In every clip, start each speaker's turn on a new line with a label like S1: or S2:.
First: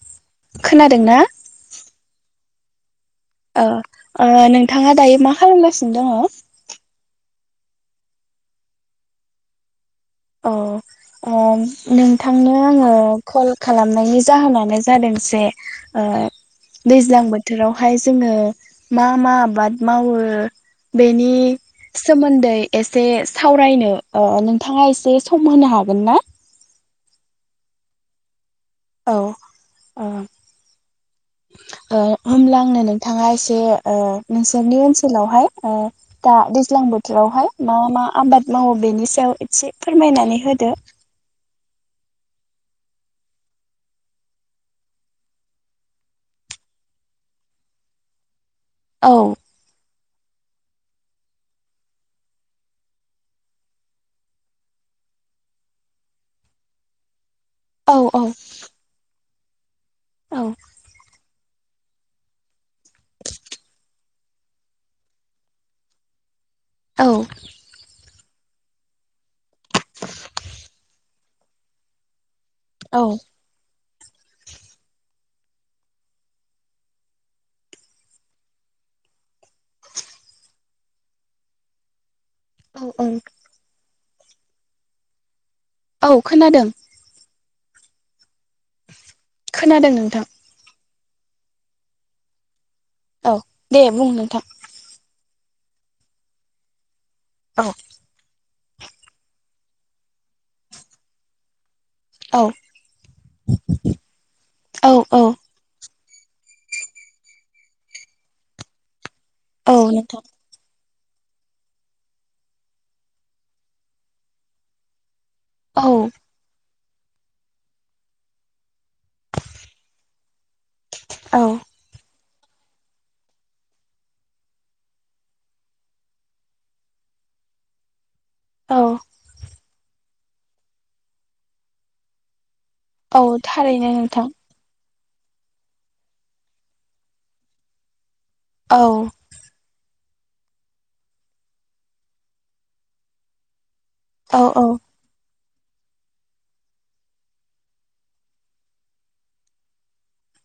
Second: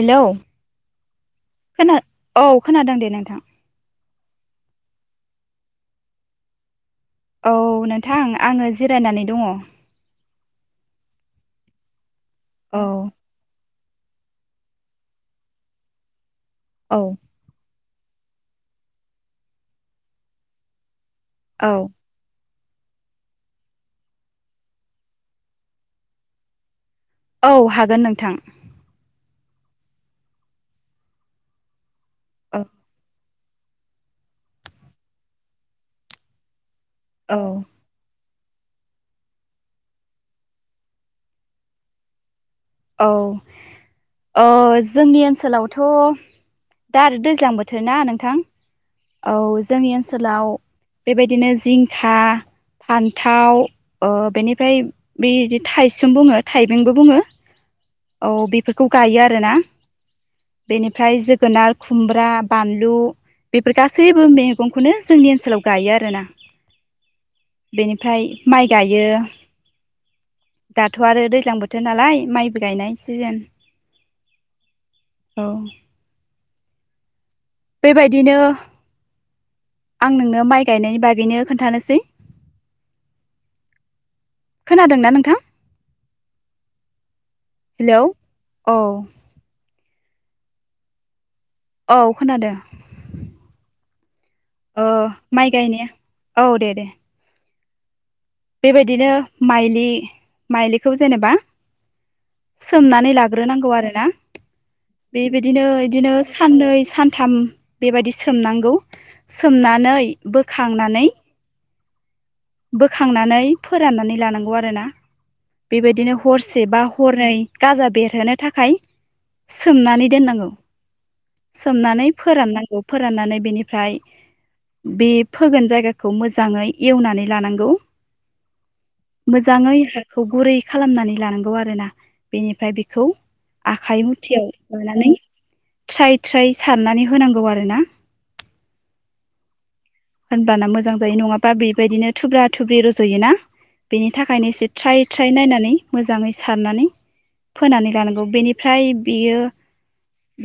S1: Hello
S2: खोनादोंना
S1: औ खोनादों औ दे नों
S2: औ नोंथांङा दायो मा खालामगासिनो दंङो
S1: औ नोंथां आंङो जिरायनानै दंङो
S2: अ अ नोंथांनो आंङो कल खालामनायनि जाहोनानो जादों जे
S1: औ
S2: दैज्लां बोथोराव बेहाय जोंङो मा मा आबाद मावो बेनि
S1: औ
S2: सोमोन्दै एसे सावरायनो नोंथांङा एसे सम होनो हागोन ना
S1: औ हागोन नोंथां
S2: होनब्ला
S1: औ
S2: आंनो नोंथांङा एसे बे नोंसोरनि ओनसोलावहाय दा दैज्लां
S1: औ
S2: बोथोरावहाय मा मा आबाद मावो बेनि सायाव एसे फोरमायनानै होदो
S1: औ जोंनि ओनसोलावथ' दा आरो दैज्लां बोथोर ना नोंथां औ जोंनि ओनसोलाव बेबायदिनो जिंखा फान्थाव बेनिफ्राय बेदि थाइस बुंङो थाइबेंबो बुंङो औ बेफोरखौ गायो आरोना
S2: औ
S1: बेनिफ्राय जोगोनार खुमब्रा बानलु बेफोर गासैबो मैगंखौनो जोंनि ओनसोलाव गायो आरोना
S2: औ
S1: बेनिफ्राय माइ गायो । दाथ' आरो दैज्लां बोथोर नालाय माइबो
S2: औ
S1: गायनाय सिजोन औ बेबायदिनो आं नोंनो माइ गायनायनि बागैनो खोन्थानोसै
S2: औ औ
S1: खोनादोंना नोंथां?
S2: औ खोनादों
S1: हेलौ औ
S2: खोनादों नोंथां
S1: औ खोनादों
S2: औ दे बुं नोंथां
S1: औ माइ गायनाय औ दे दे
S2: औ
S1: बेबायदिनो माइलि माइलिखौ जेनेबा
S2: औ
S1: सोमनानै लाग्रोनांगौ आरोना
S2: औ औ
S1: बेबायदिनो बिदिनो साननै सानथाम बेबायाददि सोमनांगौ
S2: औ
S1: सोमनानै
S2: नोंथां
S1: बोखांनानै बोखांनानै फोराननानै लानांगौ आरोना
S2: औ
S1: बेबायदिनो हरसे बा हरनै गाजा बेरहोनो थाखाय सोमनानै दोननांगौ
S2: औ
S1: सोमनानै फोराननांगौ फोराननानै बिनिफ्राय बे फोगोन जायगाखौ मोजाङै एवनानै लानांगौ
S2: औ
S1: मोजाङै हाखौ गुरै खालामनानै लानांगौ आरोना बेनिफ्राय ओमफ्राय बेखौ
S2: औ थारैनो
S1: आखाइ
S2: नोंथां
S1: मुथियाव माबानानै थ्राय थ्राय सारनानै होनांगौ आरोना
S2: औ
S1: होनबाना मोजां जायो नङाबा बेबायदिनो थुब्रा थुब्रि रज'यो ना बेनि
S2: औ
S1: थाखायनो
S2: औ
S1: एसे ट्राय ट्राय नायनानै मोजाङै सारनानै फोनानै लानांगौ बेनिफ्राय बियो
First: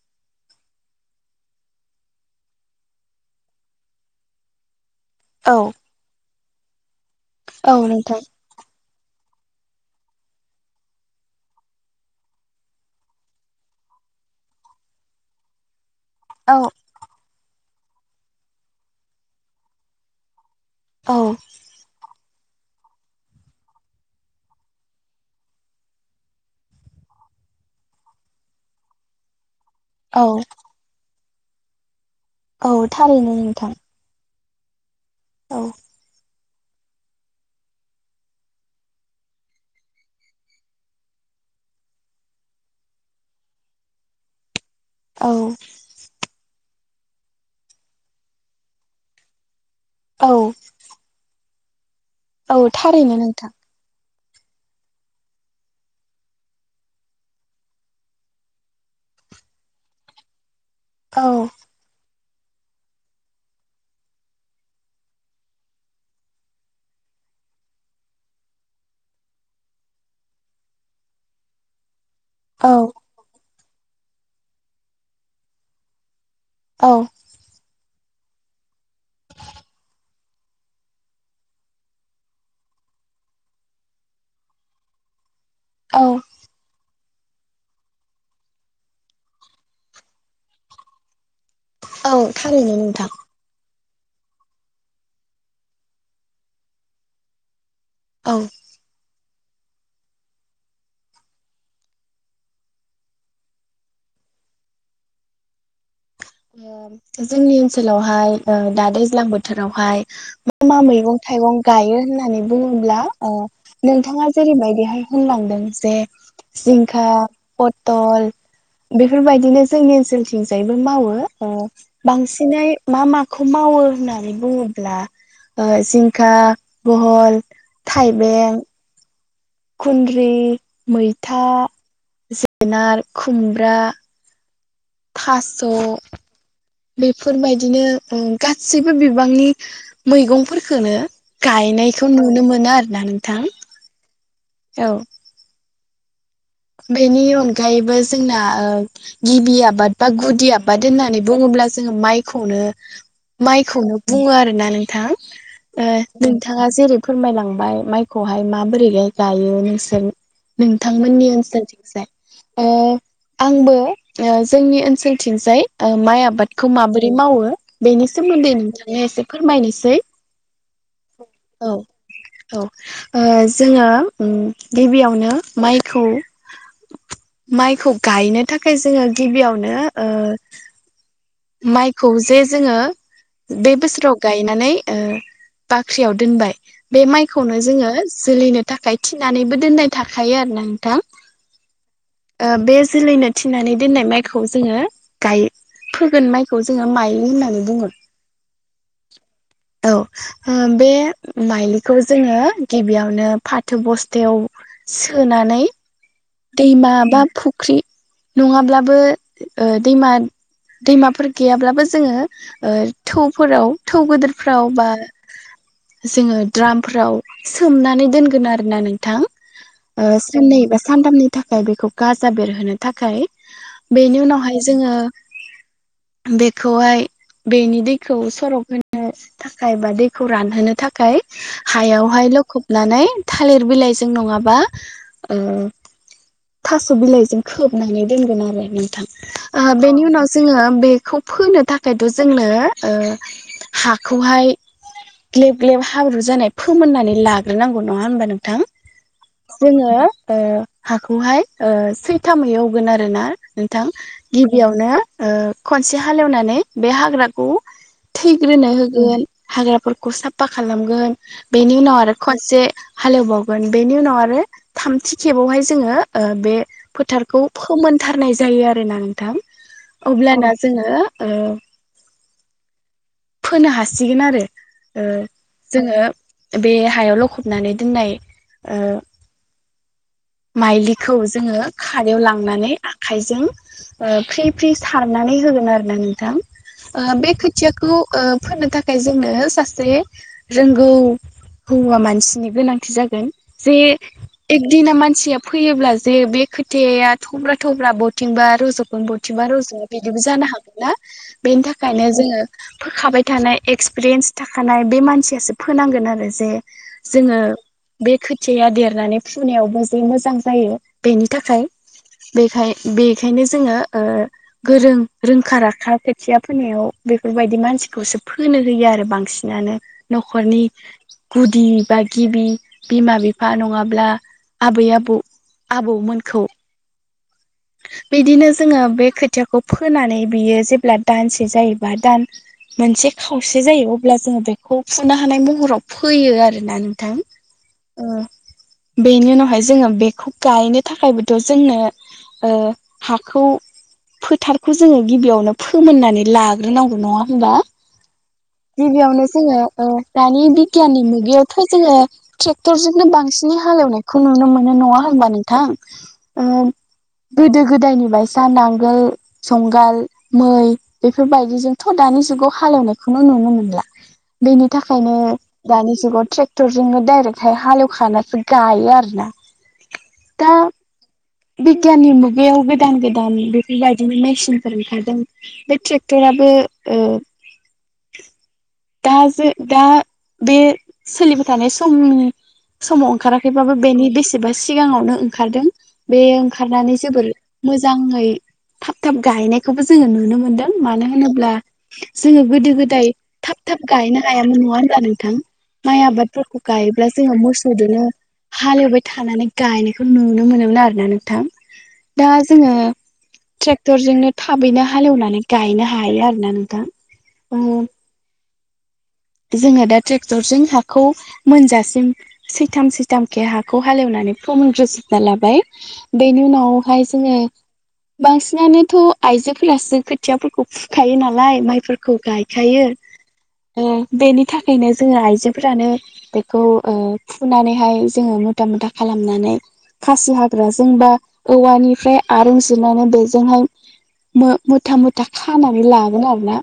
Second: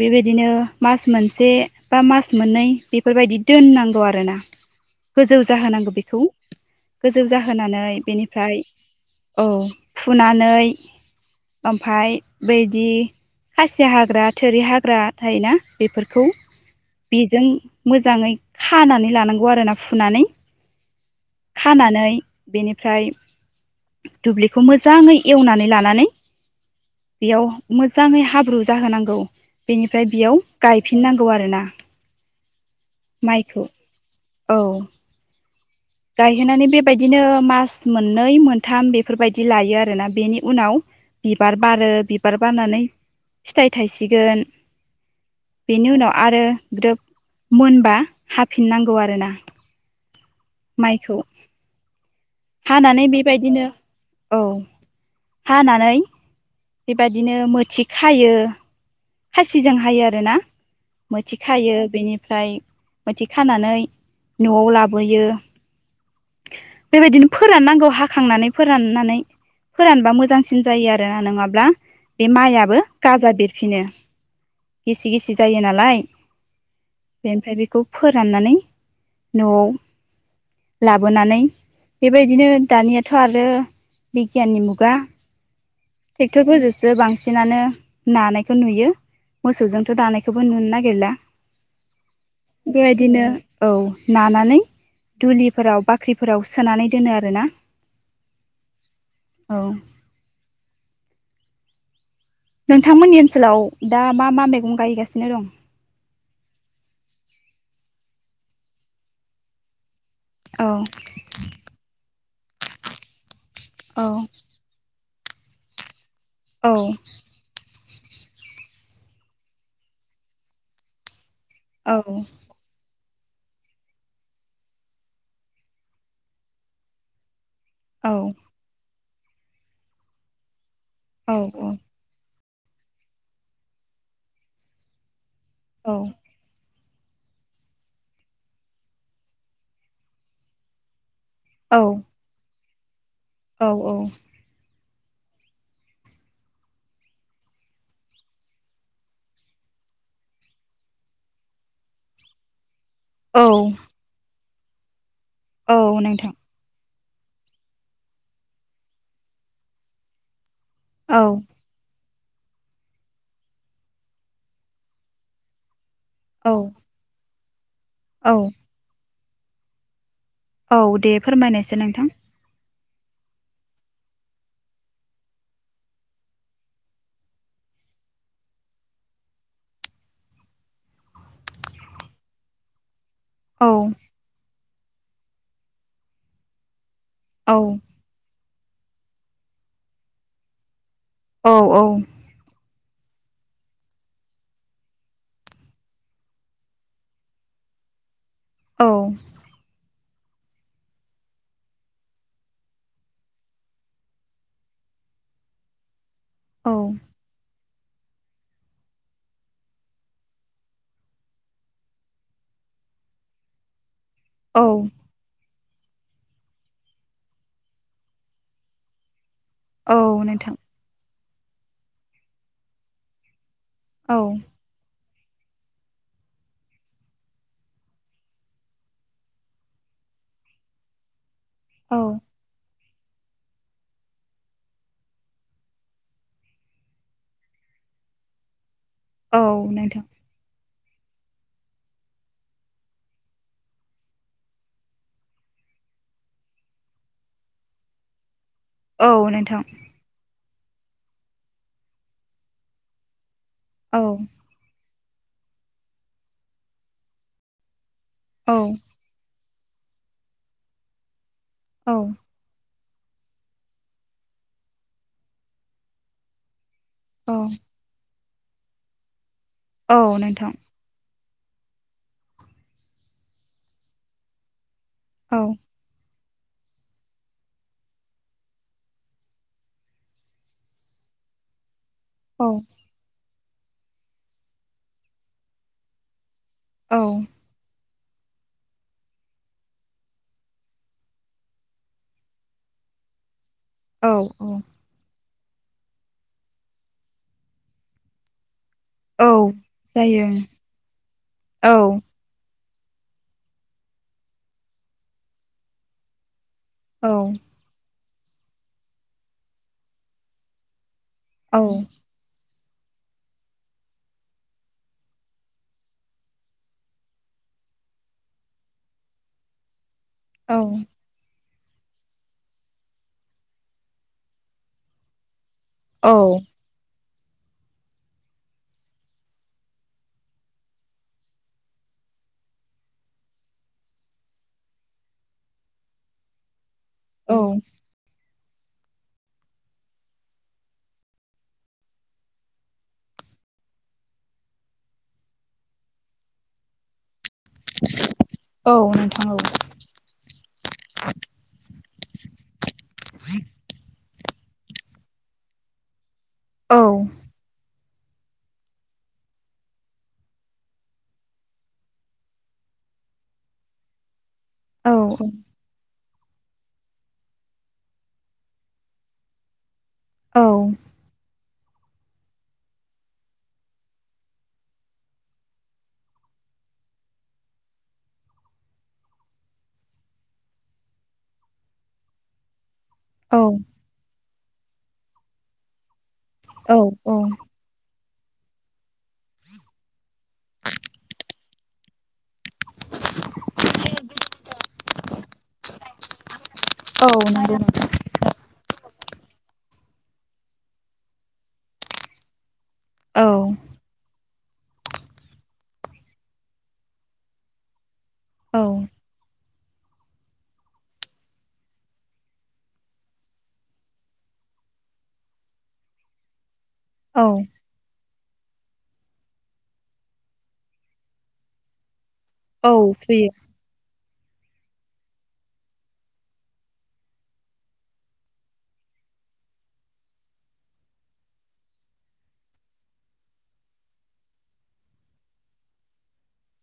S1: बेबायदिनो मास मोनसे बा मास मोननै बेफोरबायदि दोननांगौ आरोना गोजौ
S2: औ
S1: जाहोनांगौ बेखौ गोजौ
S2: औ
S1: जाहोनानै
S2: नोंथां
S1: बेनिफ्राय औ फुनानै। ओमफाय बैदि खासिया हाग्रा, थोरि हाग्रा थायोना। बेफोरखौ
S2: औ
S1: बेजों मोजाङै खानानै लानांगौ आरोना फुनानै।
S2: औ
S1: खानानै बेनिफ्राय दुब्लिखौ मोजाङै एवनानै लानानै बेयाव मोजाङै हाब्रु जाहोनांगौ। बेनिफ्राय
S2: औ
S1: बेयाव गायफिननांगौ आरोना।
S2: औ थारैनो
S1: माइखौ
S2: नोंथां।
S1: औ।
S2: औ।
S1: गायहोनानै बेबायदिनो मास मोननै मोनथाम बेफोरबायदि लायो आरोना बेनि उनाव। बिबार बारो बिबार बारनानै फिथाइ थायसिगोन
S2: औ
S1: बेनि उनाव आरो। ग्रोब मोनबा हाफिननांगौ आरोना।
S2: औ
S1: माइखौ
S2: औ
S1: हानानै
S2: थारैनो नोंथां
S1: बेबायदिनो। औ हानानै बेबदिनो मोथि खायो। खासिजों हायो आरोना
S2: औ
S1: मोथि खायो बेनिफ्राय। फ्राय मोसे खानानै न'आव लाबोयो। बेबायदिनो फोराननांगौ हाखांनानै फोराननानै। फोरानबा मोजांसिन जायो आरो ना नङाब्ला। बे
S2: औ
S1: माइयाबो गाजा बेरफिनो गिसि गिसि जायो नालाय। बेनिफ्राय बेखौ फोराननानै न'आव लाबोनानै बेबायदिनो दानियाथ' आरो। बिगियाननि मुगा। ट्रेक्ट'रफोरजोंसो बांसिन। बिदिनानो नानायखौ नुयो मोसौजोंथ' दानायखौबो नुनो नागिरला।
S2: औ औ थारैनो नोंथां
S1: बेबायदिनो औ। नानानै दुलिफोराव बाख्रिफोराव सोनानै दोनो आरोना।
S2: औ।
S1: औ। नोंथांमोननि ओनसोलाव दा मा मा मैगं गायगासिनो दं।
S2: जोंनि ओनसोलावहाय दा दैज्लां बोथोरावहाय मा
S1: औ
S2: मा मैगं थाइगं गायो होननानै बुङोब्ला।
S1: औ
S2: नोंथाङा जेरैबायदिहाय होनलांदों जे
S1: औ
S2: जिंखा प टल बेफोरबायदिनो जोंनि ओनसोलथिंजायबो मावो। अ
S1: औ
S2: बांसिनै मा माखौ मावो होननानै बुङोब्ला जिंखा, बहल।
S1: औ
S2: थाइबें खुन्द्रि
S1: औ
S2: मैथा जोगोनार खुमब्रा थास' बेफोरबायदिनो गासैबो बिबांनि मैगंफोरफोरखोनो। गायनायखौ नुनो मोनो आरो ना।
S1: औ औ।
S2: औ। बेनि अनगायैबो जोंना गिबि आबाद बा गुदि आबाद होननानै बुङोब्ला। ब्ला जोङो माइखौनो।
S1: औ
S2: माइखौनो बुङो आरोना नोंथां
S1: औ नोंथां
S2: नोंथाङा जेरै फोरमायलांबाय माइखौहाय माबोरैहाय गायो नोंसोर नोंथांमोननि
S1: औ
S2: ओन आंबो जोंनि ओनसोलथिंजाय माइ
S1: औ
S2: आबादखौ माबोरै मावो बेनि
S1: औ
S2: सोमोन्दै नोंथांनो एसे फोरमायनोसै।
S1: औ दे
S2: औ
S1: फोरमायनायसै नोंथां
S2: औ जोङो गिबियावनो माइखौ माइखौ गायनो थाखाय जोङो गिबियावनो माइखौ जे जोङो
S1: औ
S2: बे बोसोराव गायनानै बाख्रियाव दोनबाय बे
S1: औ
S2: माइखौनो जोङो जोलैनो थाखाय थिनानैबो दोननाय थाखायो आरोना नोंथां
S1: औ औ
S2: ओ बे जोलैनो थिननानै दोननाय माइखौ जोङो गायो फोगोन माइखौ जोङो माइलि होननानै बुङो
S1: औ
S2: औ बे माइलिखौ जोङो गिबियावनो फाथो बस्तायाव सोनानै
S1: औ
S2: दैमा बा फुख्रि नङाब्लाबो दैमा दैमाफोर गैयाब्लाबो जोङो थौफोराव थौ
S1: औ
S2: गोदोरफ्राव बा जोङो द्रामफ्राव सोमनानै दोनगोन आरोना नोंथां
S1: औ नोंथां
S2: साननै बा सानथामनि थाखाय बेखौ गाजा बेरहोनो थाखाय
S1: औ
S2: बेनि उनावहाय जोङो बेखौहाय बेनि दैखौ सरक होनो थाखाय बा दैखौ रानहोनो थाखाय
S1: औ
S2: हायाव हाय लखब नानै थालिर बिलाइजों नङाबा थास' बिलाइजों खोबनानै दोनगोन आरो
S1: औ
S2: नोंथां
S1: नोंथां
S2: बेनि उनाव जोङो बेखौ फोनो थाखायथ' जोंनो हाखौहाय ग्लेब ग्लेब हाब्रु जानाय फोमोननानै लाग्रोनांगौ नङा होमबा नोंथां
S1: औ नोंथां
S2: जोङो ओ हाखौहाय सैथामै एवगोन आरो ना नोंथां
S1: औ
S2: गिबियावनो ओ खनसे हालेवनानै बे हाग्राखौ
S1: औ
S2: थैग्रोनो होगोन। हाग्राफोरखौ साफा खालामगोन बेनि
S1: औ
S2: उनाव आरो खनसे हालेवबावगोन बेनि उनाव आरो थामथि खेबावहाय जोङो बे फोथारखौ
S1: औ
S2: फोमोनथारनाय जायो आरोना नोंथां
S1: औ नोंथां
S2: अब्लाना जोङो ओ फोनो हासिगोन आरो ओ
S1: औ
S2: जोङो बे हायाव लखबनानै दोननाय ओ माइलिखौ जोङो खारायाव
S1: औ
S2: लांनानै आखाइजों फ्रि फ्रि सारनानै होगोन आरो ना नोंथां
S1: औ
S2: आ बे खोथियाखौ ओ फोननो थाखाय जोंनो सासे रोंगौ हौवा मानसिनि गोनांथि जागोन जे
S1: औ
S2: एकदिना मानसिया फैयोब्ला जे बे खोथाया थब्रा थब्रा बावथिंबा रज
S1: औ
S2: बथिबा रावजों बिदिबो
S1: जायो
S2: जानो हागोन ना बेनि
S1: औ
S2: थाखायनो जोङो फोखाबाय थानाय एक्सपिरियेन्स थाखानाय बे मानसियासो फोनांगोन आरो जे
S1: औ
S2: जोङो बे खोथियया देरनानै फुनायावबो जे मोजां जायो। बेनि
S1: औ
S2: थाखाय बेखाय बेखायनो जोङो ओ गोरों रोंखा राखा खोथिया फोनायाव बेफोरबाय दि मानसिखौसो फोनो होयो आरो बांसिनानो
S1: औ
S2: न'खरनि गुदि बा गिबि बिमा बिफा नङाब्ला आबै आबौ आबौमोनखौ बिदिनो जोङो बे खोथियाखौ फोनानै बियो जेब्ला दानसे जायोबा दान मोनसे खावसे जायो अब्ला जोङो बेखौ फुनो हानाय महराव फैयो आरोना नों थां
S1: औ
S2: ओ बेनि उनावहाय जोङो बेखौ गायनो थाखायबोथ' जोंनो ओ हाखौ फोथारखौ जोङो गिबियावनो फोमोननानै लाग्रोनांगौ नङा होमबा
S1: औ
S2: गिबियावनो
S1: नोंथां
S2: जोङो दानि बिगियाननि मुगायावथ' जोङो ट्रेक्टरजोंनो बांसि ननि हालवनायखौ नुबा नोंथां
S1: औ औ
S2: गोदो गोदायनि बायसा नांगोल संगाल मै बेफोरबायदि जोंथ' दानि जुगाव हालेवनायखौनो नुनो मोनला बेनि
S1: औ
S2: थाखायनो दानि जुगाव ट्रेक्टरजोंनो डाइरेक्टहाय हालवखानसो गायो आरो ना
S1: औ
S2: बिगियाननि मुगायाव गोदान गोदान बेफोरबायदिनो मेसिनफोर ओंखारदों बे ट्रेक्टराबो औ दा जों दा बे सोलिबाय थानाय सम समाव
S1: औ
S2: ओंखाराखैबाबो बेनि बेसेबा सिगाङावनो ओंखारदों बे ओंखारनानै
S1: औ
S2: जोबोर मोजां ङै थाब थाब गायनायखौबो जोङो नुनो मोनदों मानो होनोब्ला जोङो गोदो गोदाय थाब थाब गायनो हायामोन नङा होनब्ला नोंथां माइ आबादफोरखौबो
S1: औ
S2: गायोब्ला जोङो
S1: नंगौ
S2: मोसौजोंनो हालेवबाय थानानै गायनायखौ नुनो मोनोमोन आरोना नोंथां दा जोङो
S1: औ
S2: ट्रेक्टरजोंनो थाबैनो हालेवनानै गायनो हायो आरो ना नों थां बा
S1: औ
S2: जोङो दा ट्रेक्टरजों हाखौ मोनजासिम सैथाम सैथामखे हाखौ हालेवनानै फोमोनग्रोजोबनानै लाबाय बेनि उनाव हाय
S1: औ
S2: जोङो बांसिनानोथ' आइजोफोरासो खोथियाफोरखौ फुखायो ना लाय माइफोरखौ
S1: औ
S2: गायखायो
S1: फैयो
S2: बेनि थाखायनो जोङो आइजोफोरानो बेखौ फुनानैहाय जोङो मुथा मुथा खालाम खालामनानै खासि हाग्राजों बा औवानिफ्राय इरुं जिनानै बेजोंहाय मुथा मुथा खानानै लागोन आरोना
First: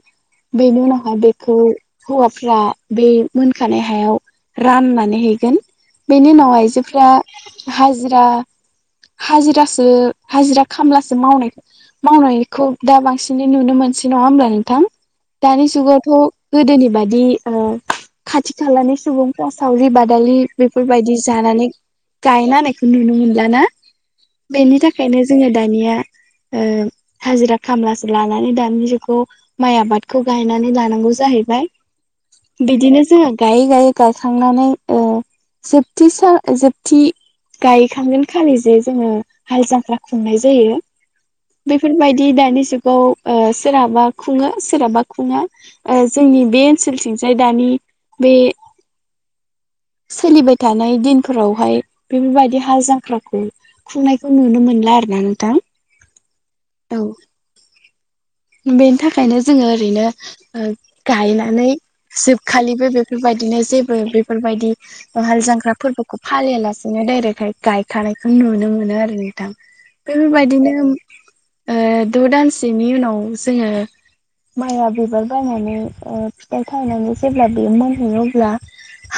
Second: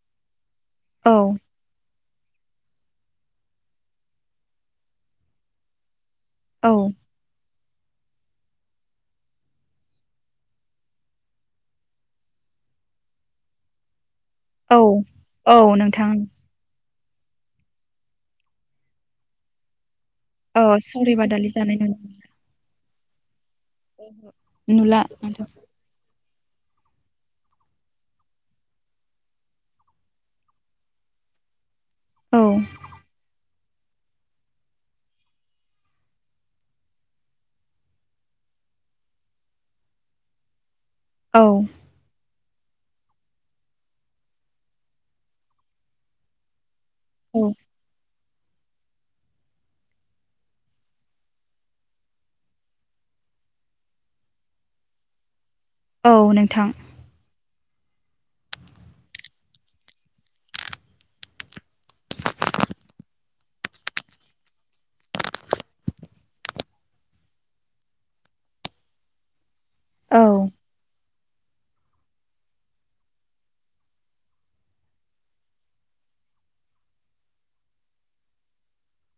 S2: बेनि
S1: औ
S2: उनावहााय बेखौ हौवाफ्रा बे मोनखानाय हायाव राननानै हैगोन बेनि उनाव
S1: औ
S2: आइजोफोरा हाजिरा हाजिरासो हाजिरा खामलासो मावनाय मावनायखौ दा बांसिनै नुनो मोनसै नङा हब्ला
S1: औ
S2: नोंथां
S1: औ
S2: दानि जुगावथ'
S1: नोंथां
S2: गोदोनि बाय खाथि खालानि सुबुंफोरा सावरि बादालि बादालि
S1: औ सावरि
S2: बेफोरबायदि
S1: बादालि
S2: जानानै
S1: जानाय नुनो
S2: गायना होनानायखौ नुनो मोनला ना
S1: मोनो
S2: बेनि
S1: नुला
S2: थाखायनो
S1: नोंथां
S2: जोङो दानिया हाजिरा खामलासो लानानै दानि जुग खौ माइ आबादखौ गायनानै लानांगौ जाहैबाय
S1: औ
S2: बिदिनो जोङो गायै गायै गाखांनानै जोबथि जोबथि गायखांगोन खालि जे जोङो हाल जांफ्रा खुंनाय जायो
S1: औ
S2: बेफोरबायदि दानि जुगाव सोरहाबा खुङो सोरहाबा खुङा जोंनि बे ओनसोलथिंजाय
S1: औ
S2: दानि बे सोलिबाय थानाय दिनफोरावहाय बेफोरबायदि हाल जांख्राखौ खुंनायखौ नुनो मोनला आरो ना नोंथां
S1: औ नोंथां
S2: औ बेनि थाखायनो जोङो ओरैनो गायनानै जोबखालिबो बेफोरबायदिनो जेबो बेफोरबायदि हाल जांख्रा फोरबोखौ फालियालासेनो डायरेक्टहाय गायखानायखौ नुनो मोनो आरो नोंथां
S1: औ
S2: बेफोरबायदिनो द' दानसेनि उनाव जोङो माइआ बिबार बायनानै फिथाइ थायनानै जेब्ला बे मोनहैयो अब्ला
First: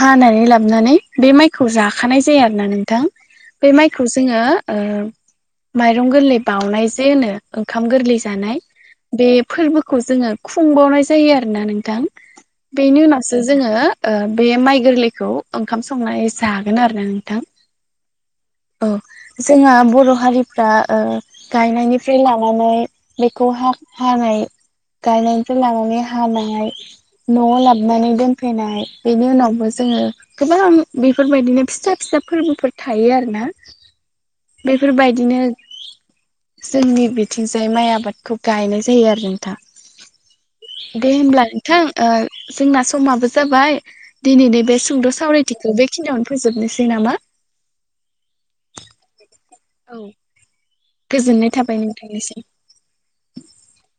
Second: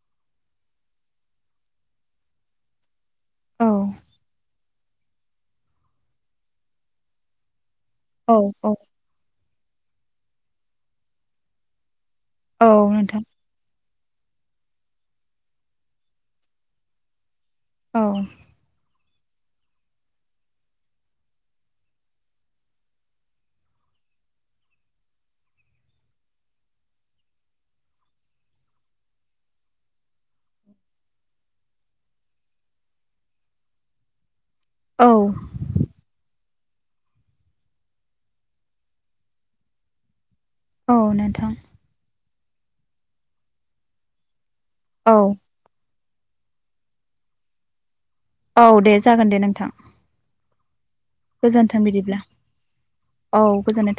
S2: हानानै लाबोनानै बे माइखौ जाखानाय जाया आरो ना नोंथां
S1: औ
S2: बे माइखौ जोङो माइरं गोरलै बाउनाय जे होनो ओंखाम गोरलै
S1: औ
S2: जानाय
S1: औ
S2: बे फोरबोखौ जोङो खुंबावनाय जायो आरोना नोंथां
S1: औ
S2: बेनि
S1: नोंथां
S2: उनावसो जोङो बे माइ गोरलैखौ ओंखाम संनानै जागोन आरो ना नोंथां
S1: औ
S2: औ जोंहा बर' हारिफ्रा गायनायनिफ्राय लानानै बेखौहाय हानाय गायनायनिफ्राय लानानै हानाय न'आव लाबानै दोनफैनाय बेनि उनावबो जों गोबां बेफोरबायदिनो फिसा फिसा फोरबोफोर थायो आरोना
S1: औ
S2: बेफोरबायदिनो जोंनि बिथिंजाय माइ आबादखौ गायनाय जायो आरो नोंथां दे हब्ला नोंथां जोंना समाबो जाबाय दिनैनि बे सुंद'
S1: औ
S2: सावरायथिखौ बे थिनियावनो फैजोबनोसै नामा
S1: औ दे जागोन दे नों
S2: औ
S1: गोजोनथों बिदिब्ला औ गोजोननाय थों